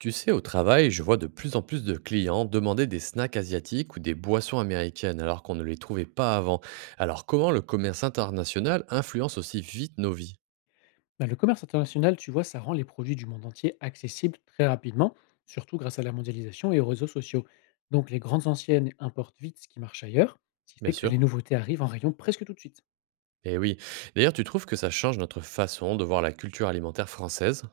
Tu sais, au travail, je vois de plus en plus de clients demander des snacks asiatiques ou des boissons américaines alors qu'on ne les trouvait pas avant. Alors comment le commerce international influence aussi vite nos vies? Bah, le commerce international, tu vois, ça rend les produits du monde entier accessibles très rapidement, surtout grâce à la mondialisation et aux réseaux sociaux. Donc les grandes anciennes importent vite ce qui marche ailleurs, ce qui Bien fait que sûr. les nouveautés arrivent en rayon presque tout de suite. Eh oui. D'ailleurs, tu trouves que ça change notre façon de voir la culture alimentaire française?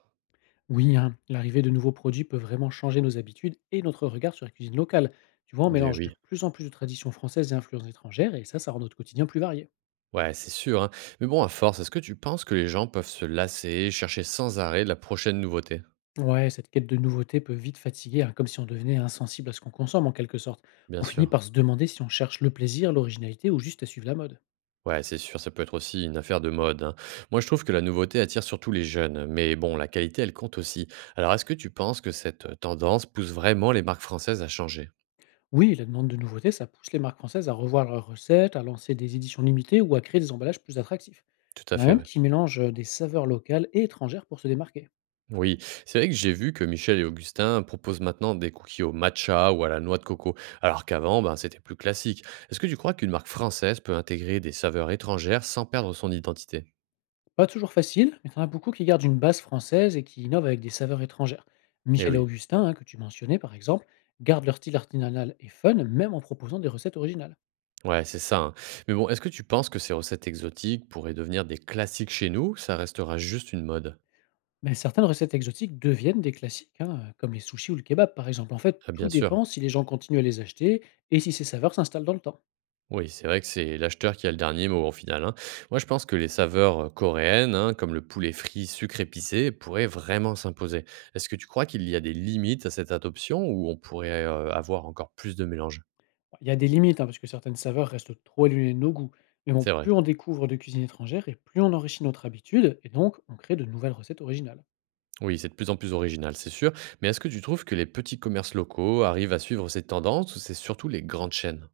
Oui, hein, l'arrivée de nouveaux produits peut vraiment changer nos habitudes et notre regard sur la cuisine locale. Tu vois, on Eh mélange de oui. plus en plus de traditions françaises et influences étrangères, et ça rend notre quotidien plus varié. Ouais, c'est sûr, hein. Mais bon, à force, est-ce que tu penses que les gens peuvent se lasser, chercher sans arrêt la prochaine nouveauté? Ouais, cette quête de nouveauté peut vite fatiguer, hein, comme si on devenait insensible à ce qu'on consomme en quelque sorte. Bien On finit sûr. par se demander si on cherche le plaisir, l'originalité ou juste à suivre la mode. Ouais, c'est sûr, ça peut être aussi une affaire de mode, hein. Moi, je trouve que la nouveauté attire surtout les jeunes, mais bon, la qualité, elle compte aussi. Alors, est-ce que tu penses que cette tendance pousse vraiment les marques françaises à changer? Oui, la demande de nouveautés, ça pousse les marques françaises à revoir leurs recettes, à lancer des éditions limitées ou à créer des emballages plus attractifs. Tout à On a fait, même ouais. qui mélangent des saveurs locales et étrangères pour se démarquer. Oui, c'est vrai que j'ai vu que Michel et Augustin proposent maintenant des cookies au matcha ou à la noix de coco, alors qu'avant, ben, c'était plus classique. Est-ce que tu crois qu'une marque française peut intégrer des saveurs étrangères sans perdre son identité? Pas toujours facile, mais t'en as beaucoup qui gardent une base française et qui innovent avec des saveurs étrangères. Eh Michel et oui. Augustin, hein, que tu mentionnais par exemple, gardent leur style artisanal et fun, même en proposant des recettes originales. Ouais, c'est ça, hein. Mais bon, est-ce que tu penses que ces recettes exotiques pourraient devenir des classiques chez nous ou ça restera juste une mode? Mais certaines recettes exotiques deviennent des classiques, hein, comme les sushis ou le kebab par exemple. En fait, Ah, tout bien sûr. dépend si les gens continuent à les acheter et si ces saveurs s'installent dans le temps. Oui, c'est vrai que c'est l'acheteur qui a le dernier mot en final, hein. Moi, je pense que les saveurs coréennes, hein, comme le poulet frit, sucre épicé, pourraient vraiment s'imposer. Est-ce que tu crois qu'il y a des limites à cette adoption ou on pourrait avoir encore plus de mélange? Il y a des limites, hein, parce que certaines saveurs restent trop éloignées de nos goûts. Mais bon, C'est vrai. plus on découvre de cuisine étrangère et plus on enrichit notre habitude, et donc on crée de nouvelles recettes originales. Oui, c'est de plus en plus original, c'est sûr. Mais est-ce que tu trouves que les petits commerces locaux arrivent à suivre cette tendance ou c'est surtout les grandes chaînes?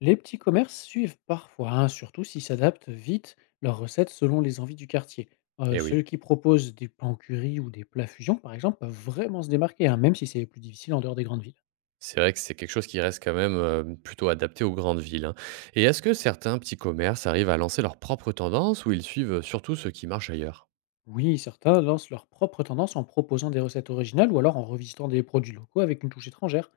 Les petits commerces suivent parfois, hein, surtout s'ils s'adaptent vite leurs recettes selon les envies du quartier. Eh oui. Ceux qui proposent des plans curry ou des plats fusion, par exemple, peuvent vraiment se démarquer, hein, même si c'est plus difficile en dehors des grandes villes. C'est vrai que c'est quelque chose qui reste quand même, plutôt adapté aux grandes villes, hein. Et est-ce que certains petits commerces arrivent à lancer leurs propres tendances ou ils suivent, surtout ce qui marche ailleurs? Oui, certains lancent leur propre tendance en proposant des recettes originales ou alors en revisitant des produits locaux avec une touche étrangère.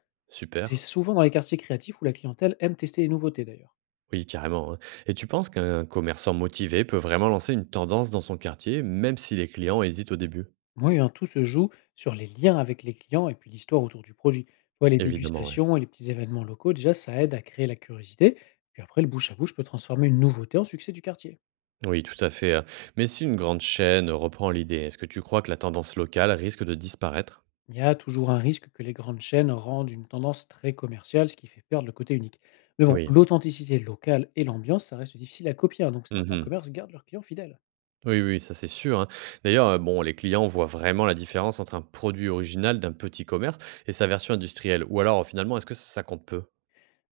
C'est Super. souvent dans les quartiers créatifs où la clientèle aime tester les nouveautés d'ailleurs. Oui, carrément, hein. Et tu penses qu'un commerçant motivé peut vraiment lancer une tendance dans son quartier, même si les clients hésitent au début? Oui, hein, tout se joue sur les liens avec les clients et puis l'histoire autour du produit. Tu vois, les Évidemment, ouais. dégustations et les petits événements locaux, déjà, ça aide à créer la curiosité. Puis après, le bouche à bouche peut transformer une nouveauté en succès du quartier. Oui, tout à fait. Mais si une grande chaîne reprend l'idée, est-ce que tu crois que la tendance locale risque de disparaître? Il y a toujours un risque que les grandes chaînes rendent une tendance très commerciale, ce qui fait perdre le côté unique. Mais bon, Oui. l'authenticité locale et l'ambiance, ça reste difficile à copier, hein, donc certains commerces Mmh. gardent leurs clients fidèles. Oui, oui, oui, ça c'est sûr, hein. D'ailleurs, bon, les clients voient vraiment la différence entre un produit original d'un petit commerce et sa version industrielle ou alors, finalement, est-ce que ça compte peu?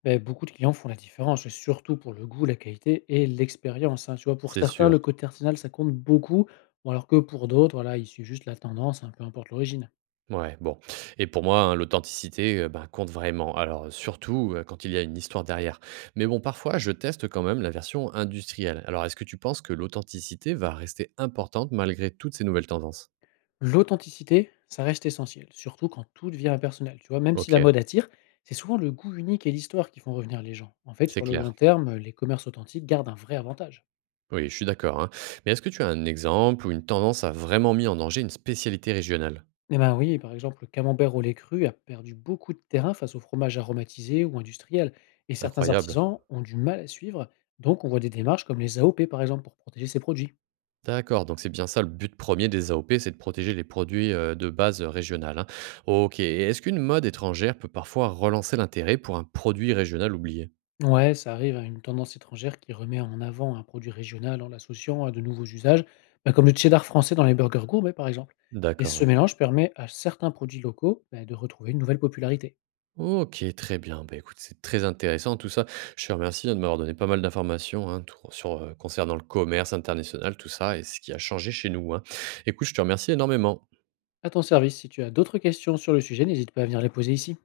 Beh, beaucoup de clients font la différence, et surtout pour le goût, la qualité et l'expérience, hein. Tu vois, pour C'est certains, sûr. le côté artisanal, ça compte beaucoup, ou alors que pour d'autres, voilà, il suit juste la tendance, hein, peu importe l'origine. Ouais, bon, et pour moi, hein, l'authenticité, ben, compte vraiment. Alors, surtout, quand il y a une histoire derrière. Mais bon, parfois, je teste quand même la version industrielle. Alors, est-ce que tu penses que l'authenticité va rester importante malgré toutes ces nouvelles tendances? L'authenticité, ça reste essentiel, surtout quand tout devient impersonnel. Tu vois, même si la OK, mode attire, c'est souvent le goût unique et l'histoire qui font revenir les gens. En fait, c'est sur le clair. long terme, les commerces authentiques gardent un vrai avantage. Oui, je suis d'accord, hein. Mais est-ce que tu as un exemple où une tendance a vraiment mis en danger une spécialité régionale? Eh ben oui, par exemple, le camembert au lait cru a perdu beaucoup de terrain face aux fromages aromatisés ou industriels. Et certains Incroyable. artisans ont du mal à suivre, donc on voit des démarches comme les AOP, par exemple, pour protéger ces produits. D'accord, donc c'est bien ça le but 1er des AOP, c'est de protéger les produits, de base, régionales, hein. OK, et est-ce qu'une mode étrangère peut parfois relancer l'intérêt pour un produit régional oublié? Ouais, ça arrive à une tendance étrangère qui remet en avant un produit régional en l'associant à de nouveaux usages, bah, comme le cheddar français dans les burgers gourmets, par exemple. Et D'accord, ce ouais. mélange permet à certains produits locaux bah, de retrouver une nouvelle popularité. OK, très bien. Bah, écoute, c'est très intéressant tout ça. Je te remercie, hein, de m'avoir donné pas mal d'informations, hein, tour sur, concernant le commerce international, tout ça et ce qui a changé chez nous, hein. Écoute, je te remercie énormément. À ton service, si tu as d'autres questions sur le sujet, n'hésite pas à venir les poser ici.